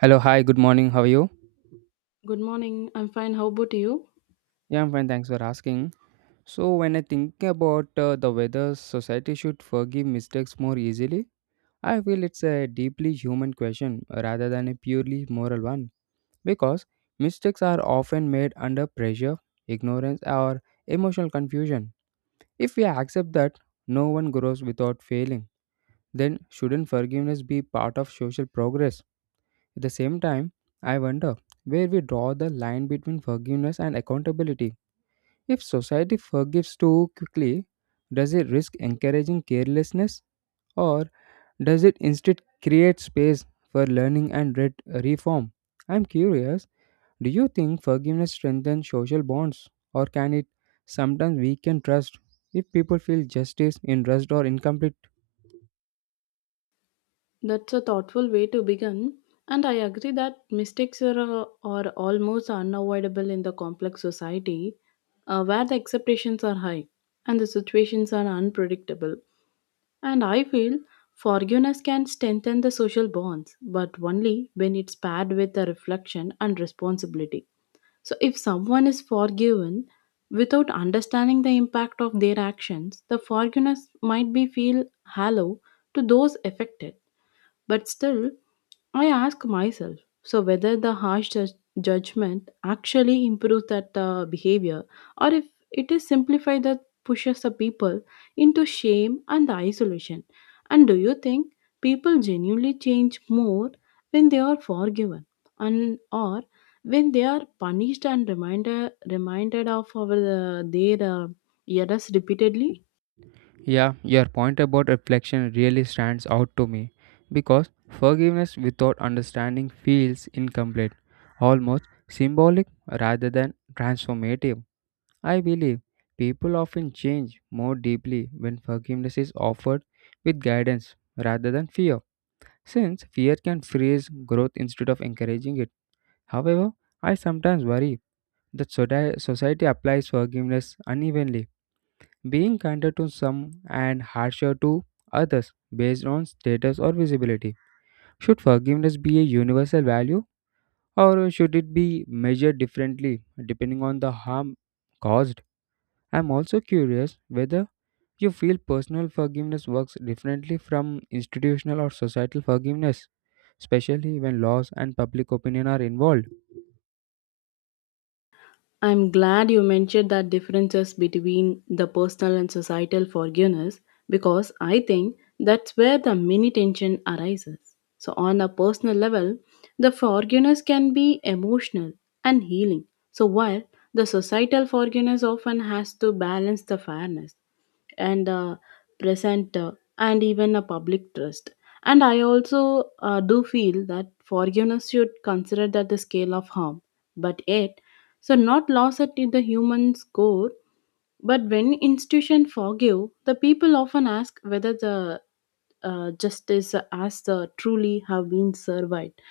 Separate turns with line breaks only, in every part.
Hello, hi, good morning. How are you?
Good morning. I'm fine. How about you?
Yeah, I'm fine. Thanks for asking. So, when I think about the whether society should forgive mistakes more easily, I feel it's a deeply human question rather than a purely moral one because mistakes are often made under pressure, ignorance, or emotional confusion. If we accept that no one grows without failing, then shouldn't forgiveness be part of social progress? At the same time, I wonder where we draw the line between forgiveness and accountability. If society forgives too quickly, does it risk encouraging carelessness or does it instead create space for learning and reform? I'm curious, do you think forgiveness strengthens social bonds or can it sometimes weaken trust if people feel justice in rushed or incomplete?
That's a thoughtful way to begin. And I agree that mistakes are almost unavoidable in the complex society where the expectations are high and the situations are unpredictable. And I feel forgiveness can strengthen the social bonds, but only when it's paired with a reflection and responsibility. So, if someone is forgiven without understanding the impact of their actions, the forgiveness might be feel hollow to those affected. But still, I ask myself, so whether the judgment actually improves that behavior, or if it is simplified that pushes the people into shame and isolation. And do you think people genuinely change more when they are forgiven, and or when they are punished and reminded of our, their errors repeatedly?
Yeah, your point about reflection really stands out to me because forgiveness without understanding feels incomplete, almost symbolic rather than transformative. I believe people often change more deeply when forgiveness is offered with guidance rather than fear, since fear can freeze growth instead of encouraging it. However, I sometimes worry that society applies forgiveness unevenly, being kinder to some and harsher to others based on status or visibility. Should forgiveness be a universal value or should it be measured differently depending on the harm caused? I'm also curious whether you feel personal forgiveness works differently from institutional or societal forgiveness, especially when laws and public opinion are involved.
I'm glad you mentioned that differences between the personal and societal forgiveness, because I think that's where the mini tension arises. So, on a personal level, the forgiveness can be emotional and healing. So, while the societal forgiveness often has to balance the fairness and present and even a public trust. And I also do feel that forgiveness should consider that the scale of harm, but yet so not lost at the human's core, but when institution forgive, the people often ask whether the justice as the truly have been survived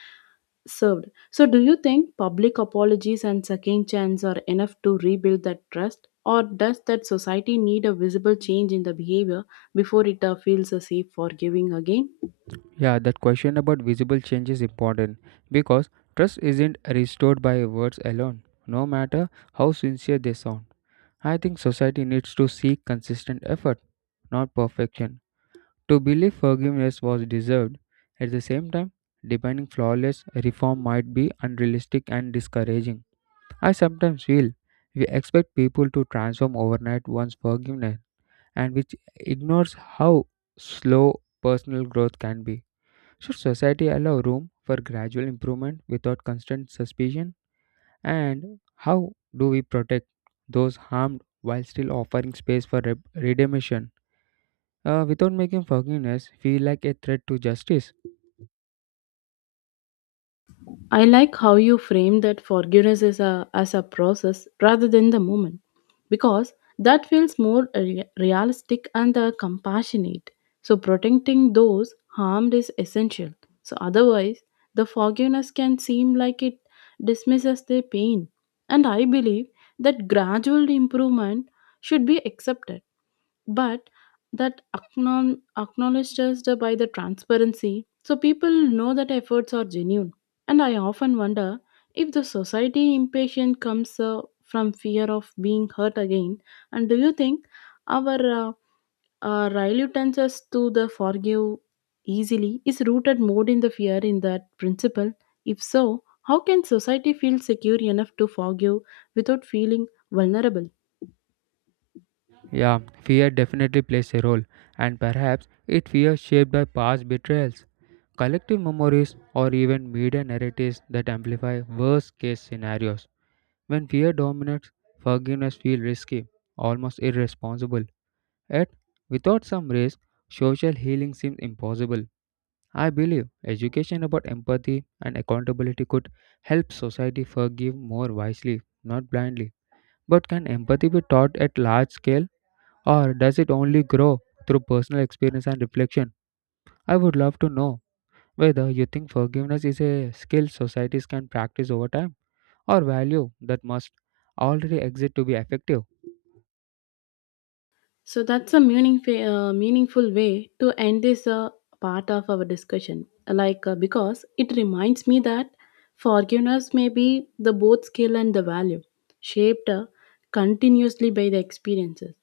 served. So do you think public apologies and second chance are enough to rebuild that trust? Or does that society need a visible change in the behavior before it feels safe for giving again?
Yeah, that question about visible change is important because trust isn't restored by words alone, no matter how sincere they sound. I think society needs to seek consistent effort, not perfection. To believe forgiveness was deserved, at the same time, demanding flawless reform might be unrealistic and discouraging. I sometimes feel we expect people to transform overnight once forgiveness, and which ignores how slow personal growth can be. Should society allow room for gradual improvement without constant suspicion? And how do we protect those harmed while still offering space for redemption without making forgiveness feel like a threat to justice?
I like how you frame that forgiveness as a process rather than the moment, because that feels more realistic and compassionate. So, protecting those harmed is essential. So, otherwise, the forgiveness can seem like it dismisses their pain. And I believe that gradual improvement should be accepted, but that acknowledged us the- by the transparency so people know that efforts are genuine. And I often wonder if the society impatience comes from fear of being hurt again. And do you think our reluctance to the forgive easily is rooted more in the fear in that principle? If so, how can society feel secure enough to forgive without feeling vulnerable?
Yeah, fear definitely plays a role, and perhaps it fear shaped by past betrayals, collective memories, or even media narratives that amplify worst case scenarios. When fear dominates, forgiveness feels risky, almost irresponsible. Yet, without some risk, social healing seems impossible. I believe education about empathy and accountability could help society forgive more wisely, not blindly. But can empathy be taught at large scale, or does it only grow through personal experience and reflection? I would love to know whether you think forgiveness is a skill societies can practice over time, or value that must already exist to be effective.
So that's a meaningful way to end this part of our discussion. Like because it reminds me that forgiveness may be the both skill and the value shaped continuously by the experiences.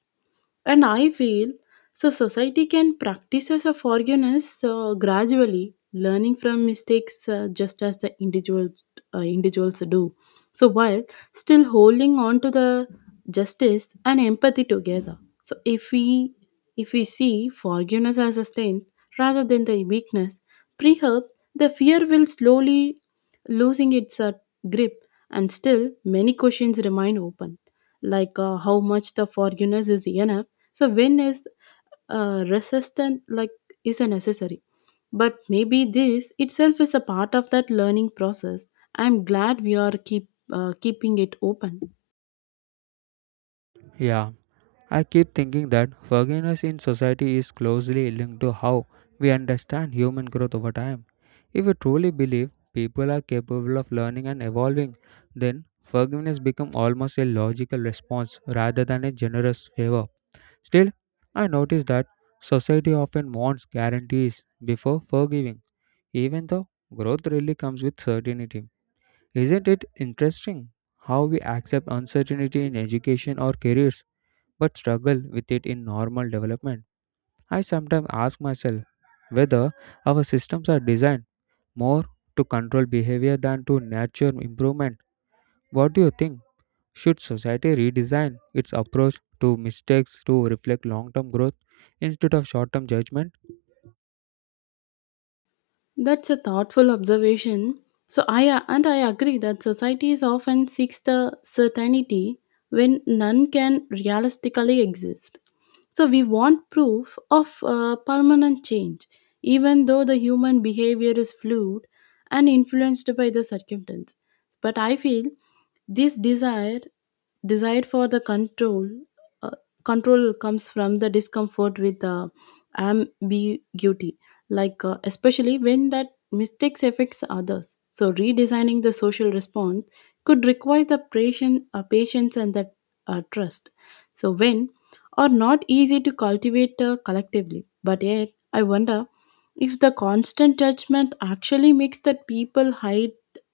And I feel so society can practice as a forgiveness gradually, learning from mistakes just as the individuals do. So while still holding on to the justice and empathy together. So if we see forgiveness as a strength rather than the weakness, perhaps the fear will slowly losing its grip, and still many questions remain open, like how much the forgiveness is enough, so when is resistant like is a necessary, but maybe this itself is a part of that learning process. I'm glad we are keeping it open.
Yeah, I keep thinking that forgiveness in society is closely linked to how we understand human growth over time. If we truly believe people are capable of learning and evolving, then forgiveness becomes almost a logical response rather than a generous favor. Still, I notice that society often wants guarantees before forgiving, even though growth really comes with certainty. Isn't it interesting how we accept uncertainty in education or careers, but struggle with it in normal development? I sometimes ask myself whether our systems are designed more to control behavior than to nurture improvement. What do you think? Should society redesign its approach to mistakes to reflect long term growth instead of short term judgment?
That's a thoughtful observation. So I and I agree that societies often seeks the certainty when none can realistically exist. So we want proof of permanent change, even though the human behavior is fluid and influenced by the circumstance. But I feel this desire for the uh, control comes from the discomfort with ambiguity, like especially when that mistakes affects others. So redesigning the social response could require the patience and that trust, so when are not easy to cultivate collectively. But yet I wonder if the constant judgment actually makes that people hide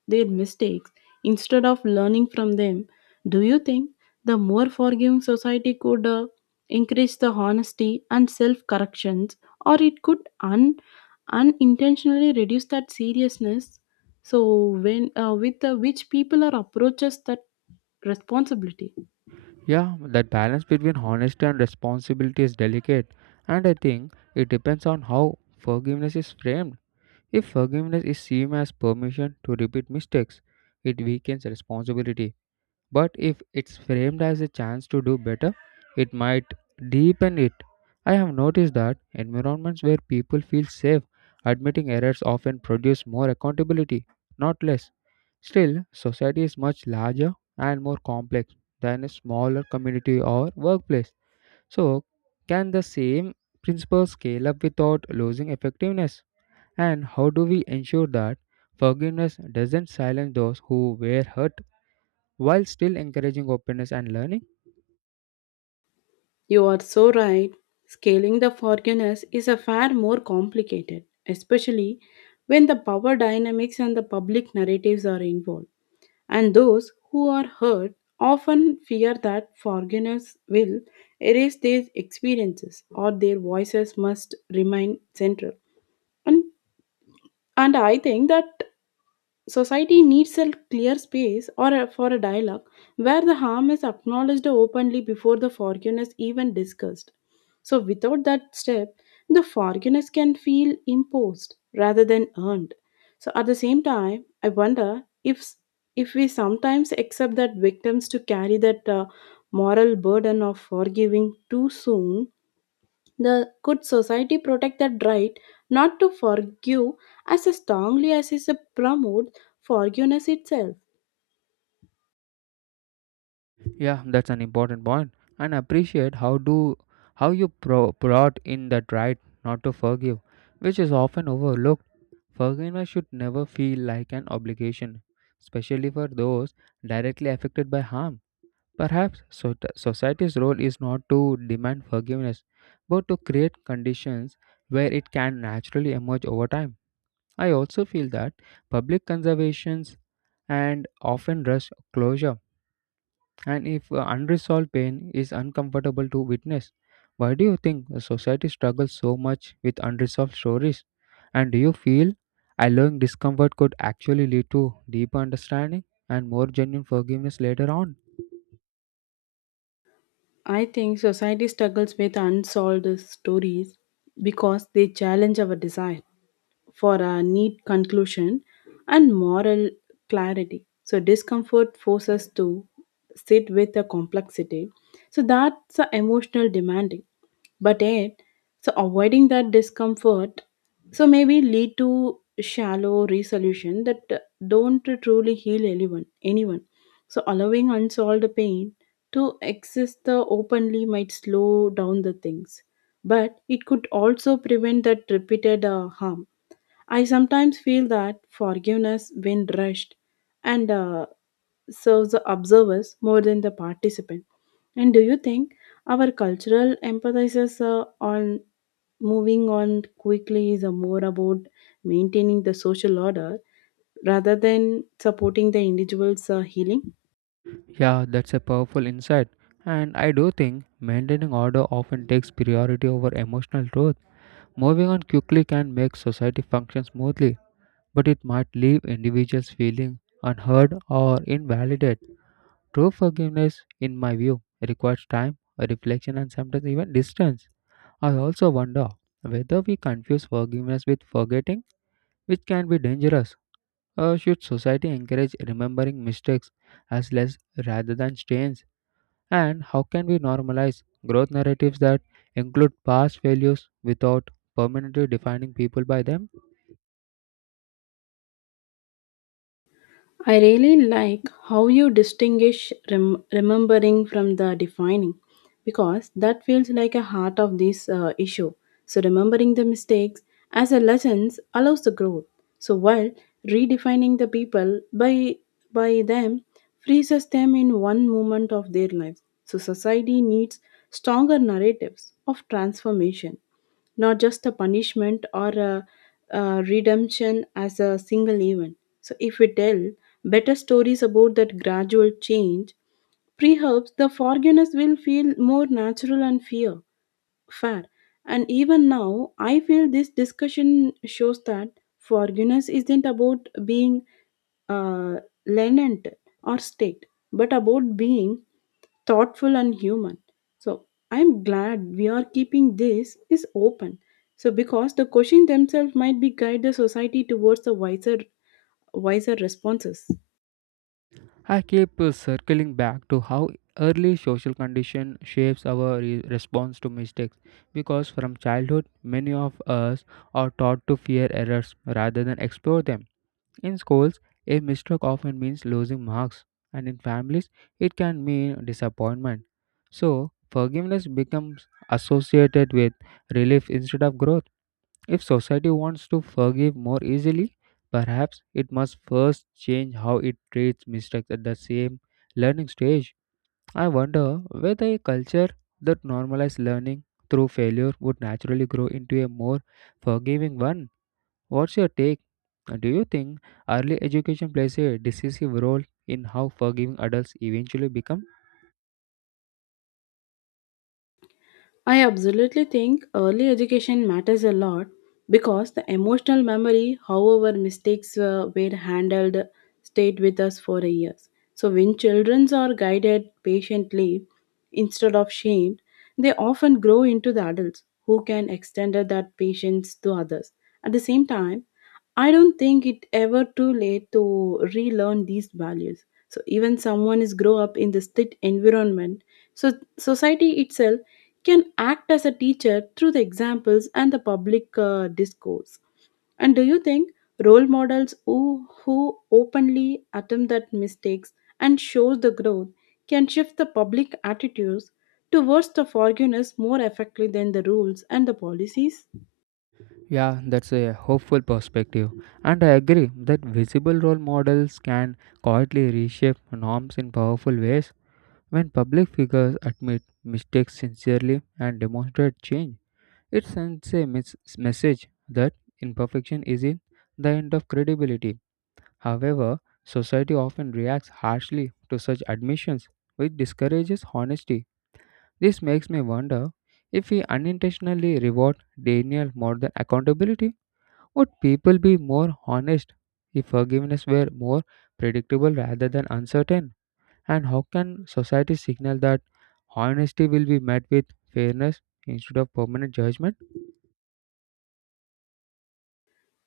their mistakes instead of learning from them. Do you think the more forgiving society could increase the honesty and self corrections, or it could unintentionally reduce that seriousness, so when with which people are approaches that responsibility?
Yeah, that balance between honesty and responsibility is delicate, and I think it depends on how forgiveness is framed. If forgiveness is seen as permission to repeat mistakes, it weakens responsibility. But if it's framed as a chance to do better, it might deepen it. I have noticed that environments where people feel safe admitting errors often produce more accountability, not less. Still, society is much larger and more complex than a smaller community or workplace. So, can the same principles scale up without losing effectiveness? And how do we ensure that forgiveness doesn't silence those who were hurt, while still encouraging openness and learning?
You are so right. Scaling the forgiveness is a far more complicated, especially when the power dynamics and the public narratives are involved. And those who are hurt often fear that forgiveness will erase their experiences, or their voices must remain central. And, and I think that society needs a clear space or for a dialogue where the harm is acknowledged openly before the forgiveness even discussed. So without that step, the forgiveness can feel imposed rather than earned. So at the same time, I wonder if we sometimes accept that victims to carry that moral burden of forgiving too soon, the good society protect that right not to forgive as strongly as is promote forgiveness itself.
Yeah, that's an important point. And appreciate how you brought in that right not to forgive, which is often overlooked. Forgiveness should never feel like an obligation, especially for those directly affected by harm. Perhaps society's role is not to demand forgiveness, but to create conditions where it can naturally emerge over time. I also feel that public conservations and often rush closure. And if unresolved pain is uncomfortable to witness, why do you think a society struggles so much with unresolved stories? And do you feel allowing discomfort could actually lead to deeper understanding and more genuine forgiveness later on?
I think society struggles with unsolved stories because they challenge our desire for a neat conclusion and moral clarity. So, discomfort forces us to sit with the complexity. So, that's a emotional demanding, but yet so avoiding that discomfort, so maybe lead to shallow resolution that don't truly heal anyone. So allowing unsolved pain to exist openly might slow down the things, but it could also prevent that repeated harm. I sometimes feel that forgiveness, when rushed, and serves the observers more than the participant. And do you think our cultural emphasizes on moving on quickly is more about maintaining the social order rather than supporting the individual's healing?
Yeah, that's a powerful insight. And I do think maintaining order often takes priority over emotional truth. Moving on quickly can make society function smoothly, but it might leave individuals feeling unheard or invalidated. True forgiveness, in my view, requires time, reflection, and sometimes even distance. I also wonder whether we confuse forgiveness with forgetting, which can be dangerous. Or should society encourage remembering mistakes as less rather than stains? And how can we normalize growth narratives that include past failures without permanently defining people by them?
I really like how you distinguish remembering from the defining, because that feels like a heart of this issue. So, remembering the mistakes as a lessons allows the growth. So, while redefining the by them freezes them in one moment of their lives. So, society needs stronger narratives of transformation, not just a punishment or a redemption as a single event. So, if we tell better stories about that gradual change, perhaps the forgiveness will feel more natural and fair. And even now, I feel this discussion shows that forgiveness isn't about being uh, lenient or strict, but about being thoughtful and human. So I'm glad we are keeping this is open. So because the questions themselves might be guide the society towards the wiser responses.
I keep circling back to how early social condition shapes our response to mistakes because from childhood many of us are taught to fear errors rather than explore them. In schools, a mistake often means losing marks, and in families, it can mean disappointment. So, forgiveness becomes associated with relief instead of growth. If society wants to forgive more easily, perhaps it must first change how it treats mistakes at the same learning stage. I wonder whether a culture that normalizes learning through failure would naturally grow into a more forgiving one. What's your take? Do you think early education plays a decisive role in how forgiving adults eventually become?
I absolutely think early education matters a lot, because the emotional memory, however mistakes were handled, stayed with us for years. So when children are guided patiently instead of shamed, they often grow into the adults who can extend that patience to others. At the same time, I don't think it ever too late to relearn these values. So even someone is grow up in this strict environment, so society itself can act as a teacher through the examples and the public discourse. And do you think role models who openly attempt that mistakes and shows the growth can shift the public attitudes towards the forgiveness more effectively than the rules and the policies?
Yeah, that's a hopeful perspective. And I agree that visible role models can quietly reshape norms in powerful ways. When public figures admit mistakes sincerely and demonstrate change, it sends a message that imperfection isn't the end of credibility. However, society often reacts harshly to such admissions, which discourages honesty. This makes me wonder if we unintentionally reward denial more than accountability. Would people be more honest if forgiveness were more predictable rather than uncertain? And how can society signal that honesty will be met with fairness instead of permanent judgment?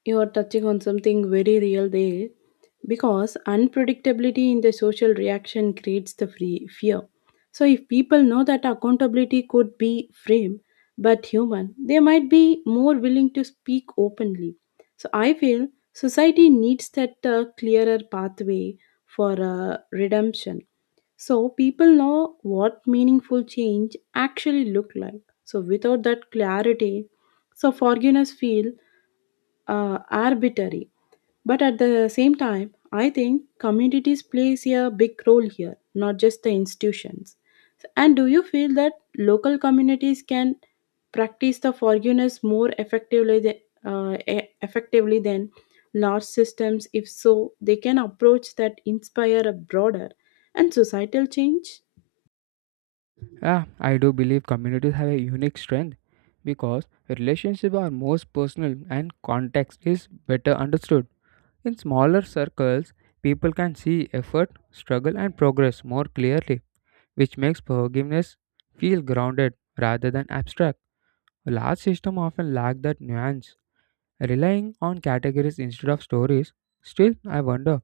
You are touching on something very real there, because unpredictability in the social reaction creates the free fear. So, if people know that accountability could be framed but human, they might be more willing to speak openly. So, I feel society needs that clearer pathway for redemption. So, people know what meaningful change actually look like. So, without that clarity, so forgiveness feel arbitrary. But at the same time, I think communities plays a big role here, not just the institutions. And do you feel that local communities can practice the forgiveness more effectively than large systems? If so, they can approach that inspire a broader and societal change.
Yeah, I do believe communities have a unique strength because relationships are most personal and context is better understood. In smaller circles, people can see effort, struggle, and progress more clearly, which makes forgiveness feel grounded rather than abstract. Large systems often lack that nuance, relying on categories instead of stories. Still, I wonder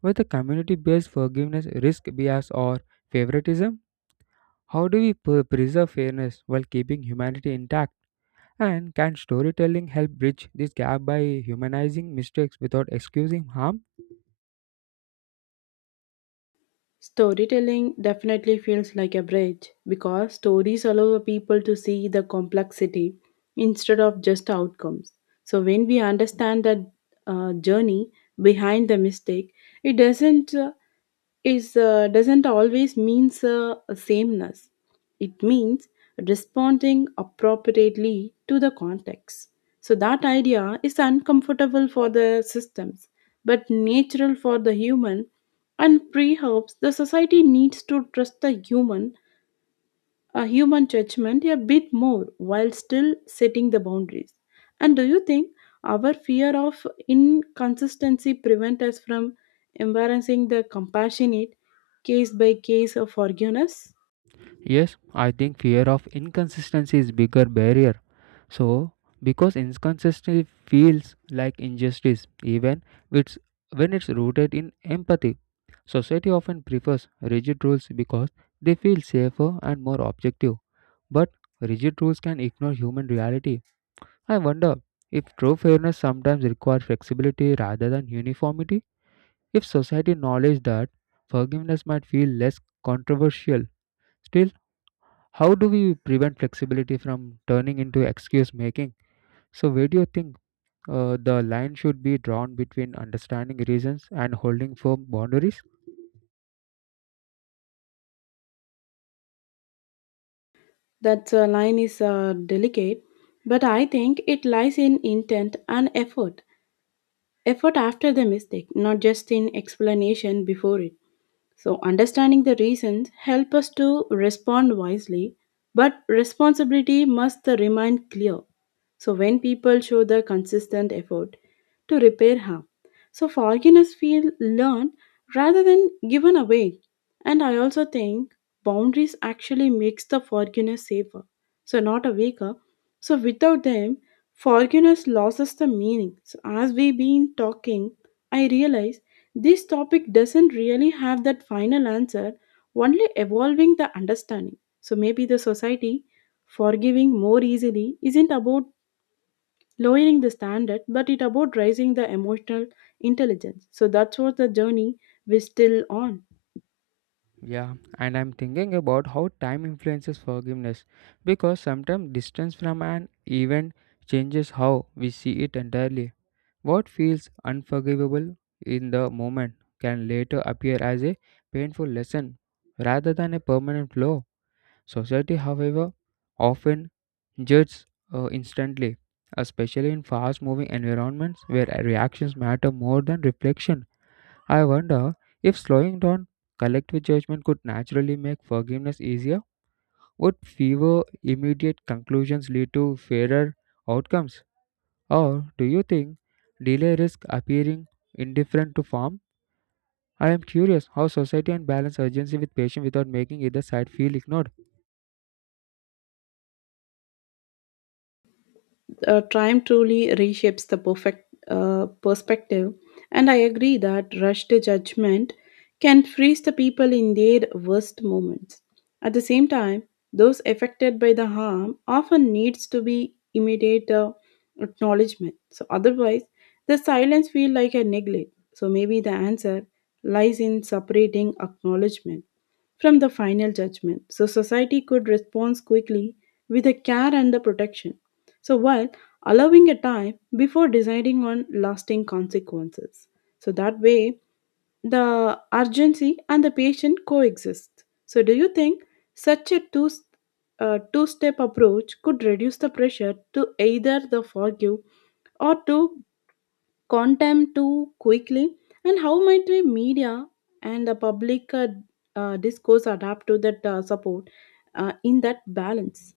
whether community based forgiveness risk bias or favoritism. How do we preserve fairness while keeping humanity intact? And can storytelling help bridge this gap by humanizing mistakes without excusing harm?
Storytelling definitely feels like a bridge, because stories allow the people to see the complexity instead of just outcomes. So, when we understand the journey behind the mistake, it doesn't always means sameness. It means responding appropriately to the context. So that idea is uncomfortable for the systems, but natural for the human, and perhaps the society needs to trust the human judgment a bit more while still setting the boundaries. And do you think our fear of inconsistency prevent us from embarrassing the compassionate case by case of forgiveness?
Yes, I think fear of inconsistency is bigger barrier. So because inconsistency feels like injustice, even it's, when it's rooted in empathy. Society often prefers rigid rules because they feel safer and more objective. But rigid rules can ignore human reality. I wonder if true fairness sometimes requires flexibility rather than uniformity. If society acknowledged that, forgiveness might feel less controversial. Still, how do we prevent flexibility from turning into excuse making? So, where do you think the line should be drawn between understanding reasons and holding firm boundaries?
That line is delicate, but I think it lies in intent and effort after the mistake, not just in explanation before it. So, understanding the reasons help us to respond wisely, but responsibility must remain clear. So when people show the consistent effort to repair harm, so forgiveness feel learned rather than given away. And I also think boundaries actually makes the forgiveness safer. So not a weaker. So without them, forgiveness loses the meaning. So as we've been talking, I realize this topic doesn't really have that final answer, only evolving the understanding. So maybe the society forgiving more easily isn't about lowering the standard, but it about raising the emotional intelligence. So that's what the journey we're still on.
Yeah, and I'm thinking about how time influences forgiveness because sometimes distance from an event changes how we see it entirely. What feels unforgivable in the moment can later appear as a painful lesson rather than a permanent flaw. Society, however, often judged instantly, especially in fast moving environments where reactions matter more than reflection. I wonder if slowing down collective judgment could naturally make forgiveness easier. Would fewer immediate conclusions lead to fairer outcomes? Or do you think delay risk appearing indifferent to form? I am curious how society can balance urgency with patience without making either side feel ignored.
Time truly reshapes the perfect perspective, and I agree that rushed judgment can freeze the people in their worst moments. At the same time, those affected by the harm often needs to be immediate acknowledgement. So otherwise, the silence feel like a neglect. So maybe the answer lies in separating acknowledgement from the final judgment. So society could respond quickly with the care and the protection. So while allowing a time before deciding on lasting consequences. So that way the urgency and the patient coexist. So do you think such a two step approach could reduce the pressure to either the forgive or to contempt too quickly, and how might the media and the public discourse adapt to that support in that balance.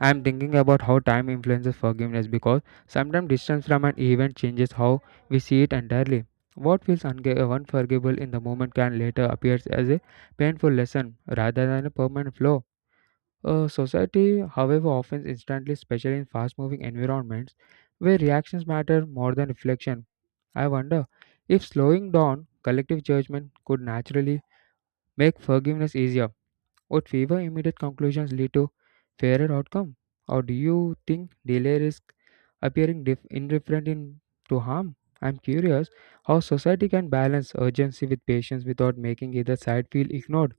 I'm thinking about how time influences forgiveness because sometimes distance from an event changes how we see it entirely. What feels unforgivable in the moment can later appear as a painful lesson rather than a permanent flaw. A society, however, often instantly, especially in fast moving environments where reactions matter more than reflection. I wonder if slowing down collective judgment could naturally make forgiveness easier. Would favor immediate conclusions lead to fairer outcome, or do you think delay risk appearing indifferent to harm? I'm curious how society can balance urgency with patience without making either side feel ignored.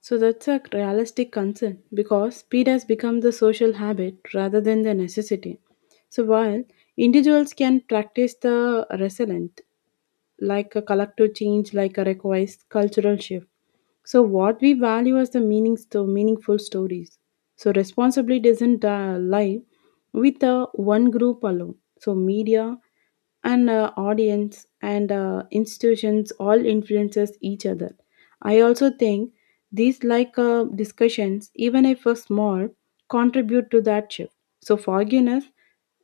So that's a realistic concern because speed has become the social habit rather than the necessity. So while individuals can practice the resilient like a collective change like a requires cultural shift. So what we value as the meaningful stories. So responsibility doesn't lie with one group alone. So media and audience and institutions all influences each other. I also think these like discussions, even if a small, contribute to that shift. So forgiveness,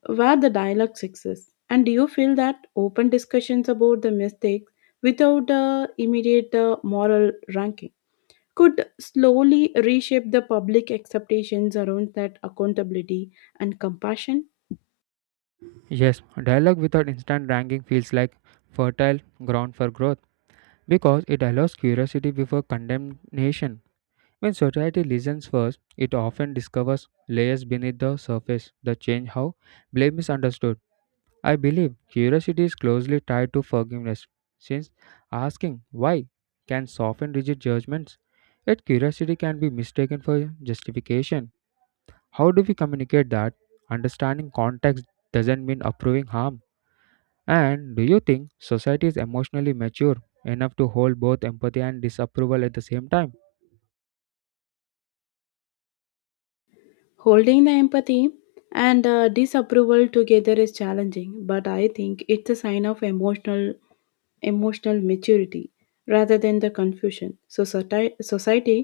where the dialogue exists. And do you feel that open discussions about the mistakes without immediate moral ranking could slowly reshape the public expectations around that accountability and compassion?
Yes, dialogue without instant ranking feels like fertile ground for growth because it allows curiosity before condemnation. When society listens first, it often discovers layers beneath the surface that change how blame is understood. I believe curiosity is closely tied to forgiveness, since asking why can soften rigid judgments, yet curiosity can be mistaken for justification. How do we communicate that understanding context doesn't mean approving harm? And do you think society is emotionally mature enough to hold both empathy and disapproval at the same time?
Holding the empathy and disapproval together is challenging, but I think it's a sign of emotional maturity rather than the confusion. So society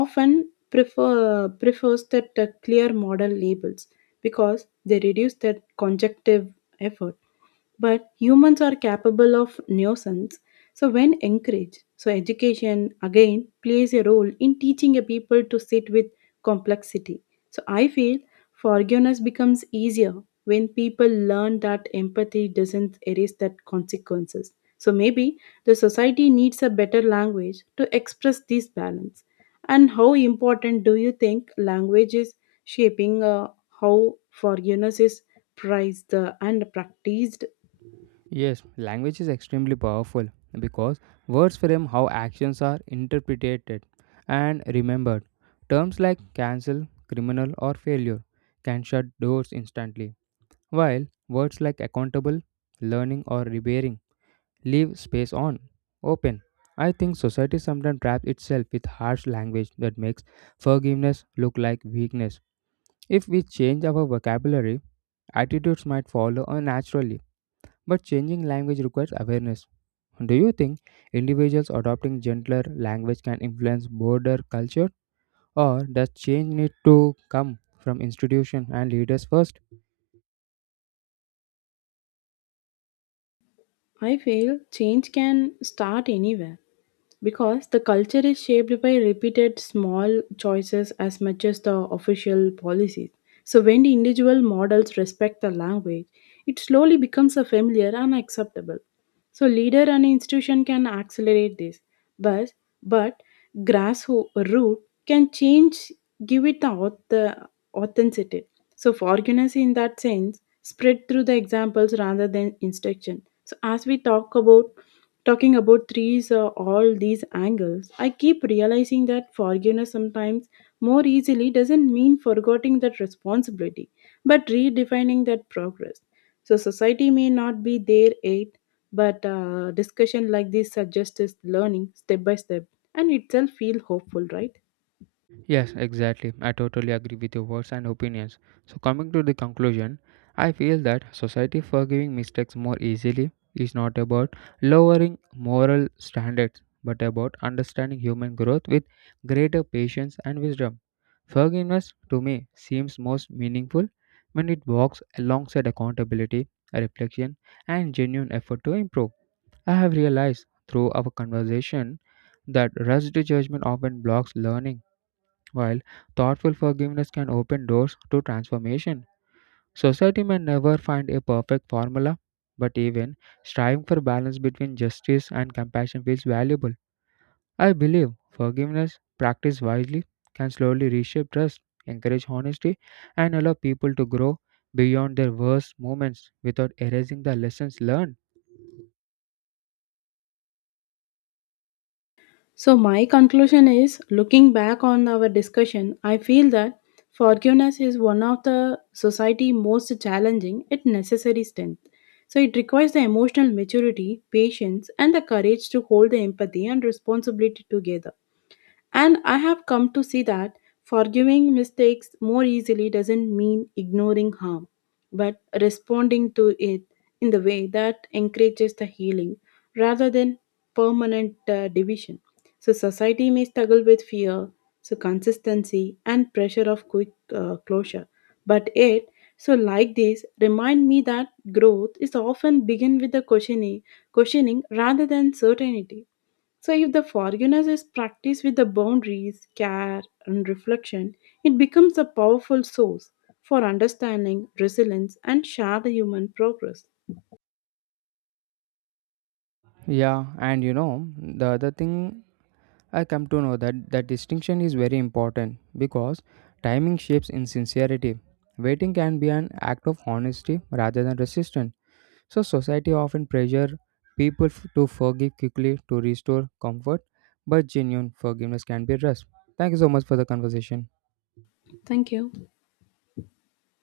often prefers that clear model labels because they reduce that conjunctive effort. But humans are capable of nuisance, so when encouraged, so education again plays a role in teaching a people to sit with complexity. So I feel forgiveness becomes easier when people learn that empathy doesn't erase that consequences. So maybe the society needs a better language to express this balance. And how important do you think language is shaping how forgiveness is prized and practiced?
Yes, language is extremely powerful because words frame how actions are interpreted and remembered. Terms like cancel, criminal, or failure can shut doors instantly, while words like accountable, learning, or repairing leave space on open. I think society sometimes traps itself with harsh language that makes forgiveness look like weakness. If we change our vocabulary, attitudes might follow unnaturally, but changing language requires awareness. Do you think individuals adopting gentler language can influence broader culture, or does change need to come from institutions and leaders first?
I feel change can start anywhere because the culture is shaped by repeated small choices as much as the official policies. So, when the individual models respect the language, it slowly becomes a familiar and acceptable. So, leader and institution can accelerate this, but but grassroots can change, give it the authenticity. So, forgiveness in that sense spread through the examples rather than instruction. So, as we talk about talking about trees or all these angles, I keep realizing that forgiveness sometimes more easily doesn't mean forgetting that responsibility, but redefining that progress. So society may not be there yet, but discussion like this suggests learning step by step, and itself feel hopeful, right?
Yes, exactly. I totally agree with your words and opinions. So, coming to the conclusion, I feel that society forgiving mistakes more easily is not about lowering moral standards but about understanding human growth with greater patience and wisdom. Forgiveness to me seems most meaningful when it walks alongside accountability, reflection, and genuine effort to improve. I have realized through our conversation that rushed judgment often blocks learning, while thoughtful forgiveness can open doors to transformation. Society may never find a perfect formula, but even striving for balance between justice and compassion feels valuable. I believe forgiveness, practiced wisely, can slowly reshape trust, encourage honesty, and allow people to grow beyond their worst moments without erasing the lessons learned.
So, my conclusion is, looking back on our discussion, I feel that forgiveness is one of the society most challenging yet necessary strength. So, it requires the emotional maturity, patience, and the courage to hold the empathy and responsibility together. And I have come to see that forgiving mistakes more easily doesn't mean ignoring harm, but responding to it in the way that encourages the healing rather than permanent division. So, society may struggle with fear, so consistency, and pressure of quick closure. But it, so like this, remind me that growth is often begin with the questioning rather than certainty. So, if the forgiveness is practiced with the boundaries, care, and reflection, it becomes a powerful source for understanding, resilience, and shared human progress.
Yeah, and you know, the other thing I come to know that that distinction is very important because timing shapes insincerity. Waiting can be an act of honesty rather than resistance. So society often pressure people to forgive quickly to restore comfort, but genuine forgiveness can be rest. Thank you so much for the conversation.
Thank you.